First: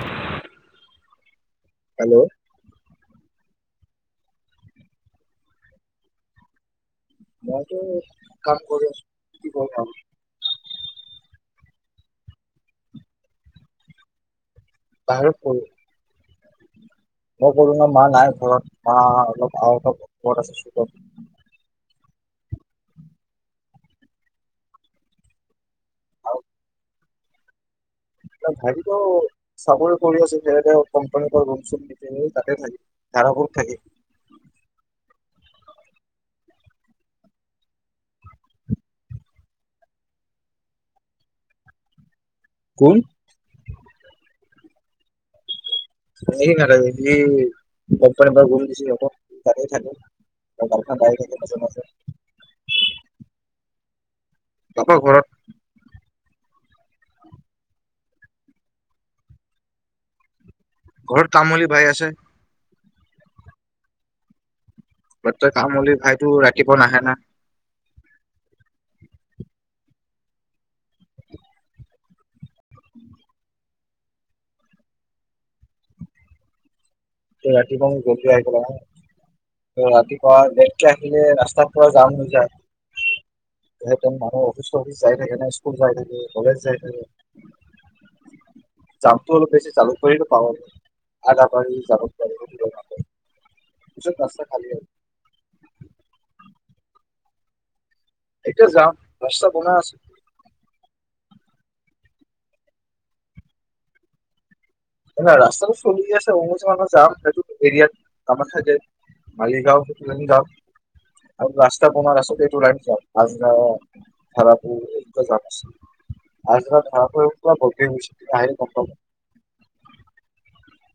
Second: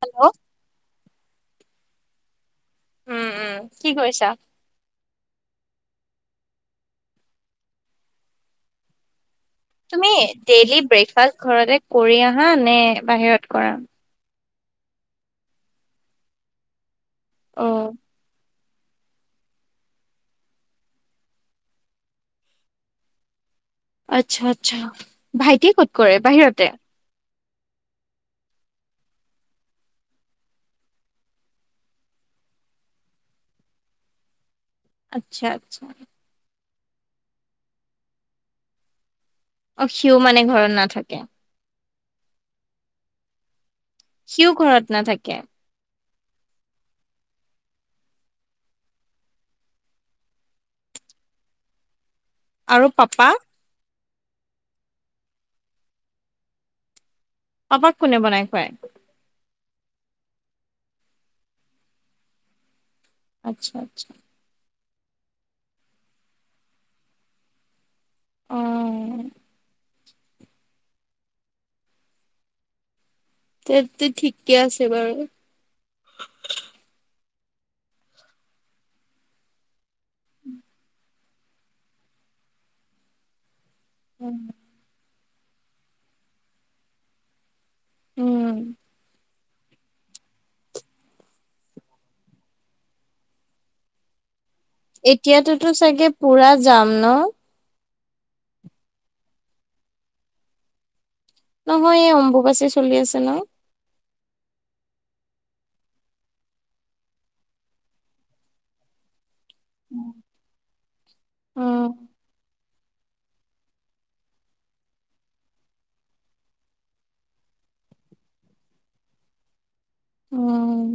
Hello. Hello. উম উম কি কৰিছা? মইটো কাম কৰি আছো। কি কৰো আৰু তুমি দেলি- ব্ৰেকফাষ্ট ঘৰতে কৰি আহা নে বাহিৰত কৰা। বাহিৰত কৰোঁ। মই কলো ন অ' মায়ে নাই ঘৰত। অ অ অলপ আৰু অলপ ওপৰত আছে। আচ্ছা আচ্ছা ভাইটি ক'ত-? কৰে বাহিৰতে? ভাইটিতো চাকৰি কৰি আছে যে কোম্পানীৰ পৰা ৰুম-চুম বিচাৰিলে তাতে থাকে, ভাৰাঘৰত থাকে। আচ্ছা আচ্ছা। অ সিও মানে ঘৰত নাথাকে। কোন? সিও ঘৰত নাথাকে। [unintelligible] কম্পানীৰ পৰা গম [unintelligible] থাকে গাড়ী থ- আৰু পাপা। পাপা ঘৰত। তোমাক কোনে বনাই খুৱায়? ঘৰত কামলি ভাই আছে। আচ্ছা আচ্ছা। ব তই কামলি ভাইটো ৰাতিপুৱা নাহে না। অঁ। তো ঠিকে আছে বাৰু। ত ৰাতিপুৱাওঁ জল্দি আহিব লাগে। ৰাতিপোৱা লেট কে আহি- ৰাস্তাৰ পৰা যাম নযায়। একদম মানে অফিচ-চফিচ- যায় থাকে না স্কুল যায় থাকে, কলেজ যাই থাকে। উম। ল বেছি চালু কৰি [unintelligible] [unintelligible] খালী- হয় এতিয়াতোতো চাগে পুৰা যাম ন? এতিয়া যাম ৰাস্তা বনাই আছে। নহয় এই অম্বুবাচী চলি আছে ন। ন ৰাস্তাটো চলি আছে [unintelligible] যাম সেইটো এৰিয়াত কামাখ্যা যায়। মালিগাঁও উম। [unintelligible] গাঁও আৰু উম ৰাস্তা পমাৰ আছতেটো লা- [unintelligible] উম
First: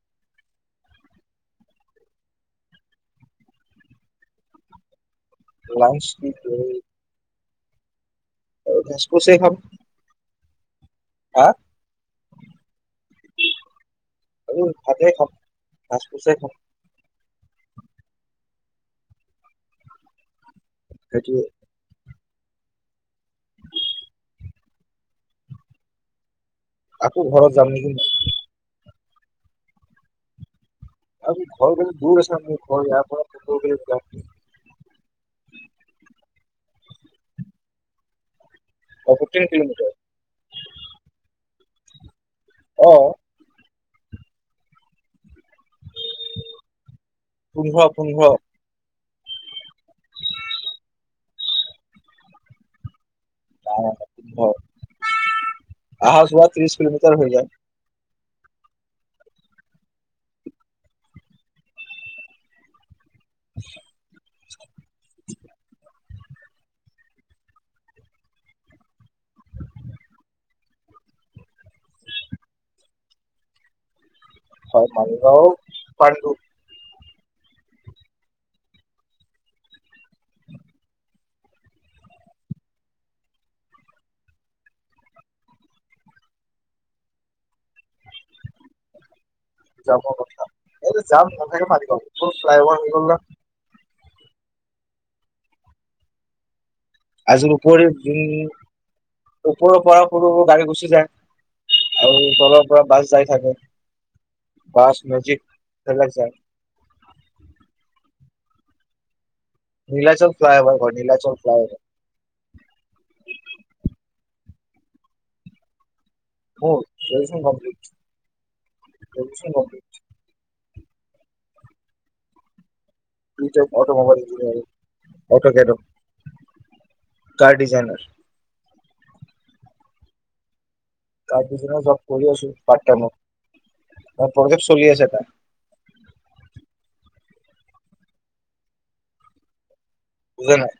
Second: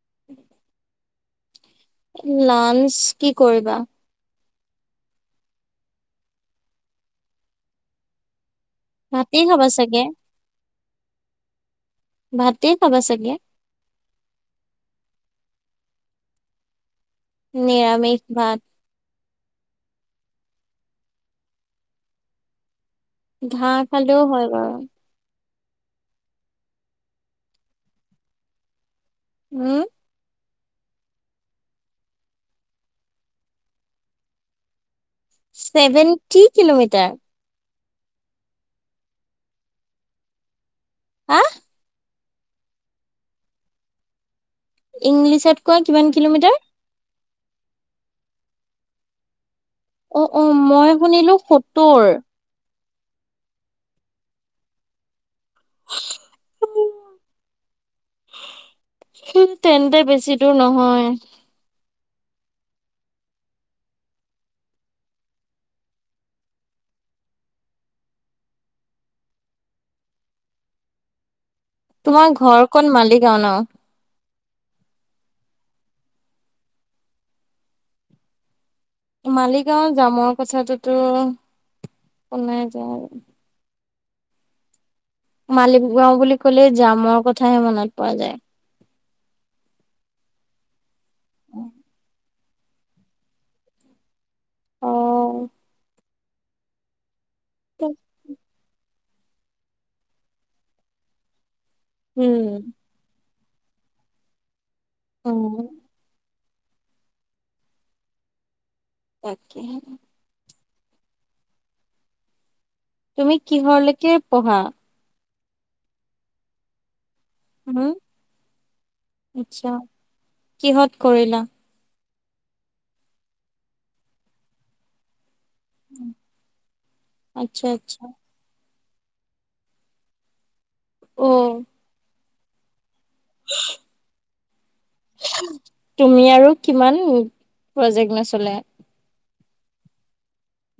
[inaudible] লাঞ্চ কি কৰিবা। লাঞ্চ কি কৰিম। ভাতে খাম খাবা চাগে হা ভাতে খাবা চাগে আৰু ভাতেই [unintelligible] নিৰামিষ ভাত সেইটোৱে ঘাঁহ খালেও হয় বাৰু আকৌ ঘৰত যাম নেকি মই উম [unintelligible] ছেভেন কি কিলোমিটাৰ [unintelligible] কিলোমিটাৰ হা অৱ ইংলিছত কোৱা কিমান কিলোমিটাৰ পোন্ধঅ' পোন্ধঅ অ অ মই শুনিলো সত্তোৰ [unintelligible] অহা যোৱা ত্ৰিশ কিলোমিটাৰ হৈ যায় । তেন্তে বেছি দূৰ নহয়। [inaudible] [inaudible] তোমাৰ ঘৰ ক'ত মালিগাও ন হয়, মালিগাও পানৰূপ মালিগাঁও জামৰ কথাটোতো শনাই যায় মালিকগাঁও বুলি কলে জামৰ কথাই মনত পৰা যায় । [unintelligible] এটো যাম নাথাকে পাৰিবা ফ্লাইঅ'ভাৰ হৈ গ'ল ন অ আজো উপৰিও উম ওপৰৰ পৰা সৰু সৰু গাড়ী গুচি যায়। আৰু তলৰ উম পৰা বাছ যাই থাকে। বাছ, মেজিক উম সেইবিলাক যায় । তাকে নীলাচল ফ্লেলাই অভাৰত। অঁ নীলাচল ফ্লেলাই। তুমি কিহৰ লৈকে পঢ়া? অঁ উম, আচ্ছা [inaudible] কিহত কৰিলা? অটমোবাইল। অট কেদৌ ছাৰ্ট আচ্ছা আচ্ছা। ডিজাইনাৰ। অ', তাৰপিছত- কৰি আছো প্ৰাইমটাইমত। [unintelligible] অ কলেজ। তুমি আৰু কিমান- প্ৰজেক্ট নচলোৱা। বুজা নাই।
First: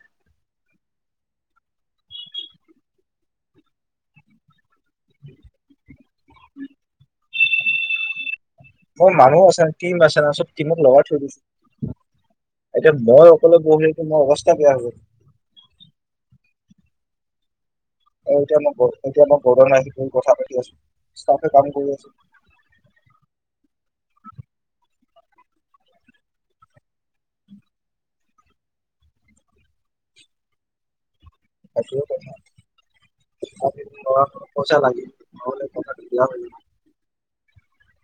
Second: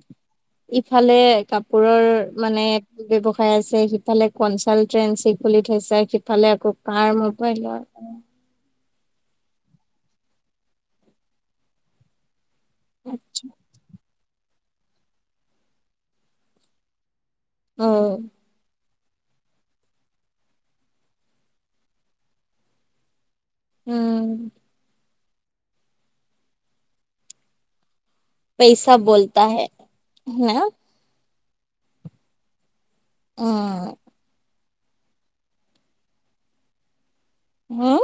ইফালে কাপোৰৰ মানে ব্যৱসায় আছে। সিফালে কনচাল্ট- ট্ৰেইন চি খুলি থৈছে। সিফালে আকৌ কাৰ মোক- কৰিলো আৰু। মানুহ আছে। টিম আছে ন' চব টিমক লগাই থৈ দিছে। এতিয়া মই অকলে বহি আছো। মই অবস্থা- তা বেয়া হব। অ', এটোয়ে মই কওঁ। এতিয়া মই কব নোৱাৰিছো কথা পাতি আছো। ষ্টাফে কাম কৰি আছে। উম। পেইচা বোলতা হে না। হেতোই কথা। উম, [unintelligible] পইচা লাগে ন'হ কথাটো। হোম।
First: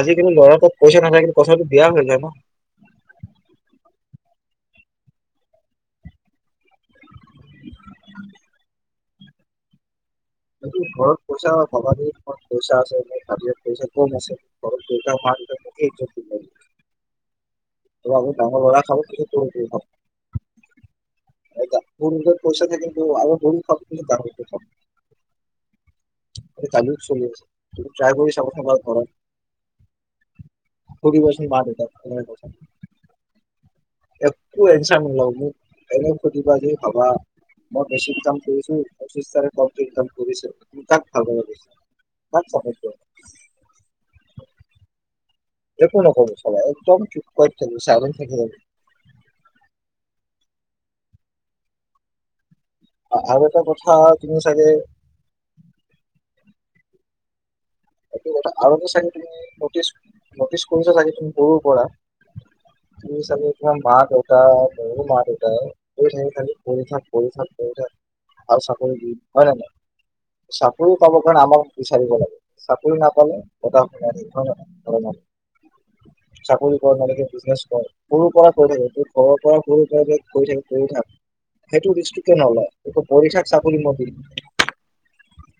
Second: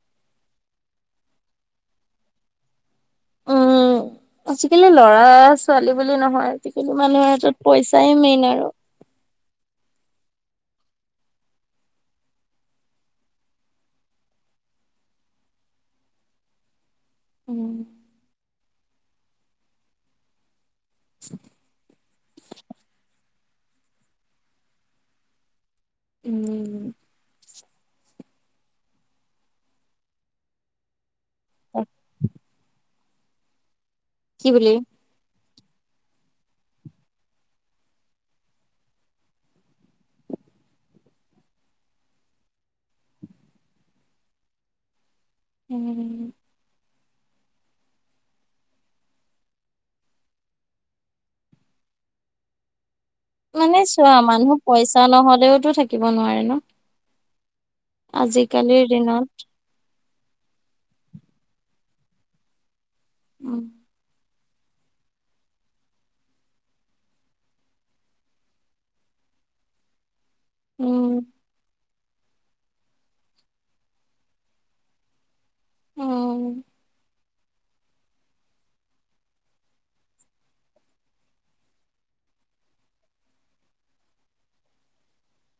আজি কালি ল'ৰা তোক পইচা নাথাকে পইচাটো বেয়া হৈ যায় ন। উম' আজিকালি লৰা- ছোৱালী বুলি নহয় আজি কালি- মানে মানুহৰ হাতত পইচাই মেইন আৰু। ঘৰত পইচা পাবা ঘৰত পইচা আছে মানে কাজত পইচা কম আছে মাৰ মুখেই- [inaudible] উম, খোৱা বোৱা কেতিয়া কৰিবা। ফোনত পইচা নাথাকে। আৰু- ফোন অ ফোন অ বেয়া হ'ল। উম। কালিও চলি আছে। যদি ট্ৰাই কৰি চাব পাৰা ঘৰত সুধিবাচোন মাক-দেউতাক [unintelligible] কি একো বুলি? এঞ্চাৰ নোলাব মোক এনে শুধিবা যে ভাবা মই বেছিক কাম কৰিছো পচ্ছিছ তাৰিখ [unintelligible] [unintelligible] একো উম। নকব চাবা একদম কি ক'ত খেলো, চাইলেণ্ট [unintelligible] আৰু এটা মানে কথা চোৱা তুমি মানুহ চাগে পইচা নহ'লেওতো থাকিব নোৱাৰে ন। এইটো কথা আজিকালিৰ [unintelligible] চাগে দিনত। তুমি নতিছ নটিচ কৰিছে চাগে তুমি সৰুৰ পৰা তুমি চাগে উম তোমাৰ [unintelligible] তাত মোৰো মা-দেউতাই কৈ থাকে খালি পঢ়ি থাক, পঢ়ি থাক, পঢ়ি থাক আৰু চাকৰি দি হয় না নয়? চাকৰি উম পাব কাৰণে আমাৰ বিচাৰিব লাগে। চাকৰি নাপালে কথা শুনাই থাকিব হয় নে নহয় [unintelligible] উম চাকৰি [unintelligible] নালাগে। বিজনেছ কৰ সৰুৰ পৰা কৈ থাকে ঘৰৰ পৰাই সৰুৰ পৰাই যে কৈ থাকে পঢ়ি থাক সেইটো ৰিস্কটো কিয় নলয় যে তই পঢ়ি থাক চাকৰি মই দিম।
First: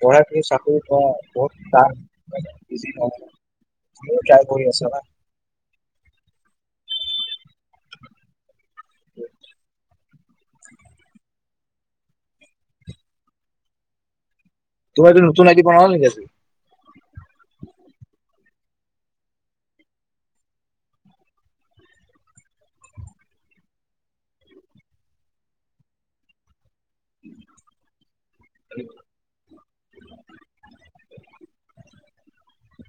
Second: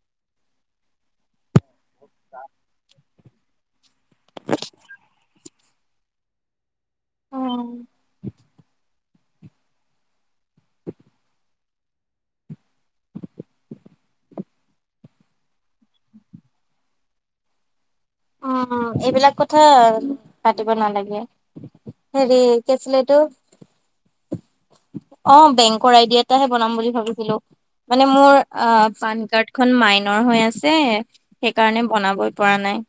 পঢ়াই [unintelligible] চাকৰি কৰ [unintelligible] তাক বুজি [unintelligible] [unintelligible] ট্ৰাই কৰি আছ না? অ'। [unintelligible] তোমাৰ এইতো নুতুন আই ডি বনালা নেকি আজি? উম, এইবিলাক কথা পাতিব নালাগে হেৰি কি আছিলে এইটো অ বেংকৰ আই ডি এটাহে বনাম বুলি ভাবিছিলো মানে মোৰ অ পান কাৰ্ডখন মাইনৰ হৈ আছে সেইকাৰণে বনাবই পাৰা নাই।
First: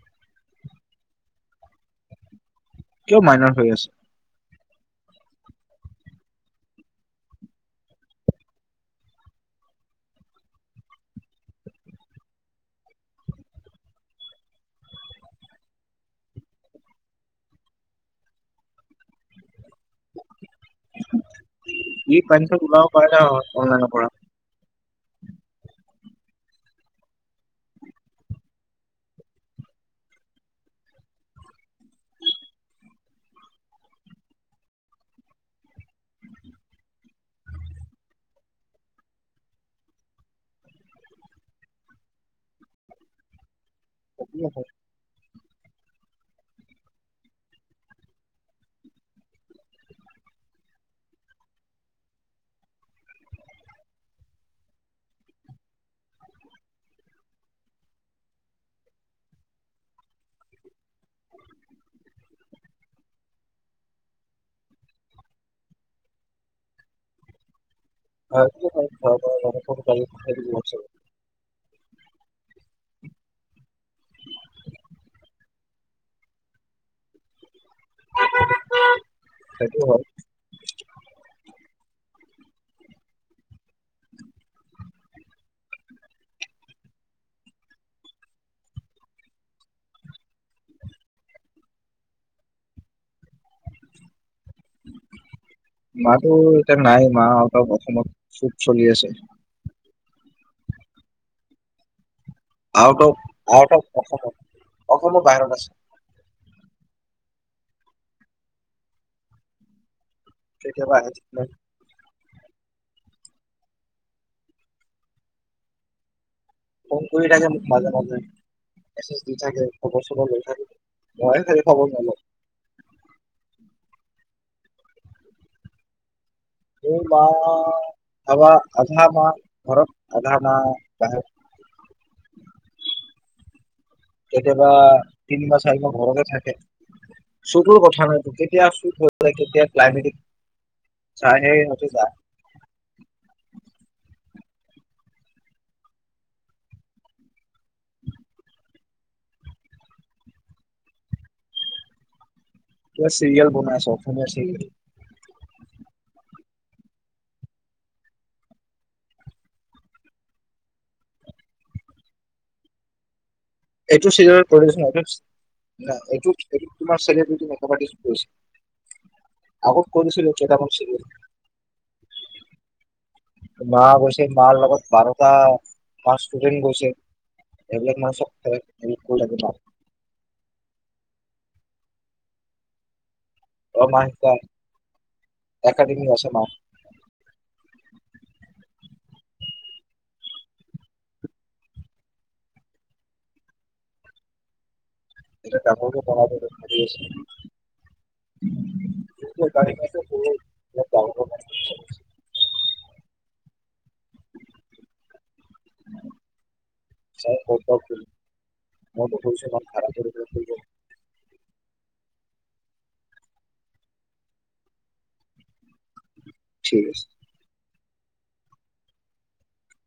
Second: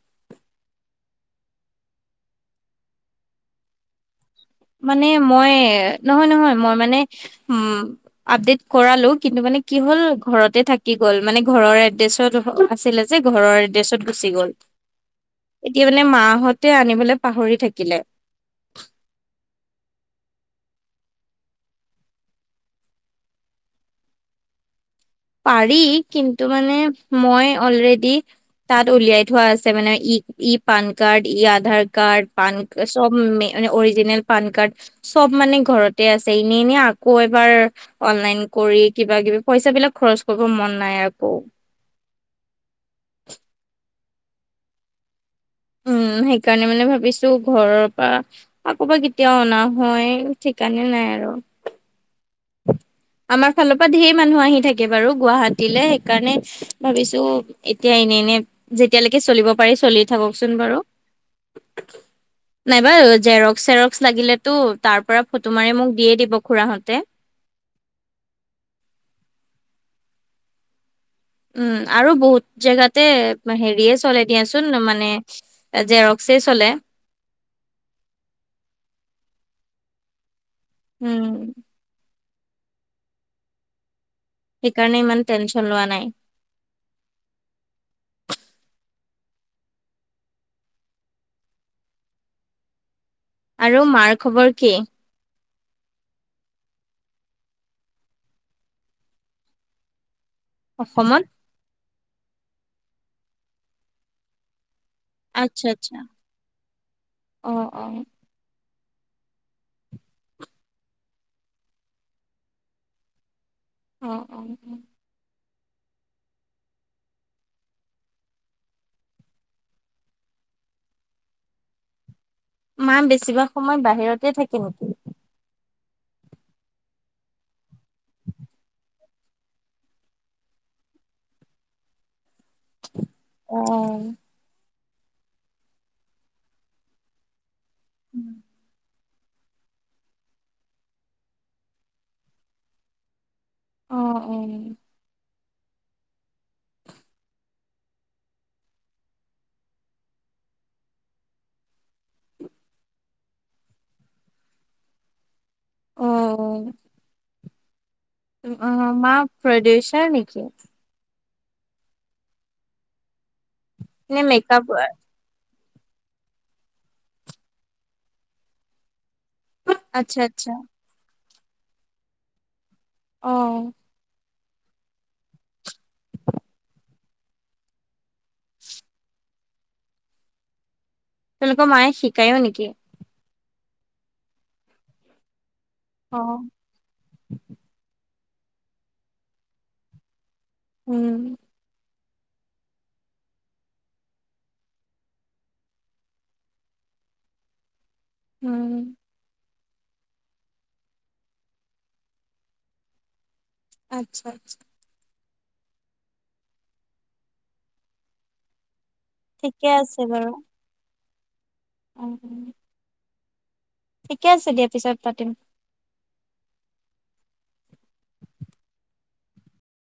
কিয় মাইনৰ হৈ আছে? মানে মই নহয় নহয়, মই মানে উম আপডেট কৰালো কিন্তু মানে কি হল ঘৰতে থাকি গ'ল মানে ঘৰৰ এড্ৰেছৰ দ আছিলে যে ঘৰৰ এড্ৰেছত গুচি গ'ল। এতিয়া মানে মা হঁতে আনিব পাহৰি থাকিলে। ই পাঞ্চত উলাব পাৰে নহয় অনলাইনৰ পৰা। পাৰি কিন্তু মানে মই অলৰেডি তাত উলিয়াই থোৱা আছে মানে ই - ই পান কাৰ্ড, ই আধাৰ কাৰ্ড, পান চব মে মানে অৰিজিনেল পান কাৰ্ড চব মানে ঘৰতে আছে। এনে এনে আকৌ এবাৰ অনলাইন কৰি কিবা কিবি পইচা বিলাক খৰচ কৰিব মন নাই আকৌ। [inaudible] [unintelligible] উম, সেইকাৰণে মানে ভাবিছো ঘৰৰ পৰা আকৌ বা কেতিয়া অনা হয় সেইকাৰণে নাই আৰু। আমাৰ ফালৰ পৰা ঢেৰ মানুহ আহি থাকে বাৰু গুৱাহাটীলে এইকাৰণে ভাবিছো এতিয়া এনে এনে যেতিয়ালৈকে চলিব পাৰি চলি থাককচোন বাৰু নাইবা জেৰক্স চেৰক্স লাগিলেতো তাৰ পৰা ফটো মাৰি মোক দিয়ে দিব খুৰাহঁতে। [unintelligible] উম আৰু বহুত জেগাতে হেৰিয়ে চলে দিয়া চোন মানে জেৰক্সই চলে । সটো হয়। উম সেইকাৰণে ইমান টেনচন লোৱা নাই। আৰু মাৰ খবৰ কি? মাতো এতিয়া নাই মা আউট অফ অসমত চুব চলি আছে । অসমত। আউ অফউ অঅঁ অসমৰ বাহিৰত আছে। আহ অঁ। কেতিয়াবা আহি থাকে । অঁ অঁ অঁ। ফোন কৰি থাকে মোক মাজে মাজে ম দি থাকে খবৰ চু গৈ থাকে মই খাল খবৰ নলওঁ । মা বেছিভাগ সময় বাহিৰতে থাকে নেকি। এই আৰ আধা ঘৰ আধা মাবাহিৰত । অঁ কেতিয়াবা। তিনি ম চ আাল ঘৰৰত থাকে । চুতৰ কথা নাইতো কেতিয়া চুত । কেতিয়া ক্লাইমেটিক চাই সেহ যায় । অঁ অঁ। এ চিৰিয়েল বনাইছে অ অসমীয়া চিৰিয়েল। অঁ। অঁ মা প্ৰদুষাৰ নেকি! এইটো নে চিৰি মেকআপ প্ৰডফি! ন এইটো এইটো তোমাৰ চেলিব্ৰটী মা কি কৰিছে । আকৈ আচ্ছা কছিলো আচ্ছা ত শি আহঁ মা গৈছে মাৰ লগত বাৰটা ম ষ্টুডেট গৈছে এইবিলাক মানু এক ল ক তেওঁলোকৰ মায়ে শিকায়ো নেকি। অঁ মা শিকাই একাডেমি অ আছে ন! উম। এ কাপোৰটো পনাবৰি আছে । উম। [inaudible] আচ্ছা আচ্ছা। ব [unintelligible] মই বষ্য খ ঠিকে কৰিবো [unintelligible] উম। ঠিকে আছে দিয়া পিছত পাতিম। ঠিক আছে।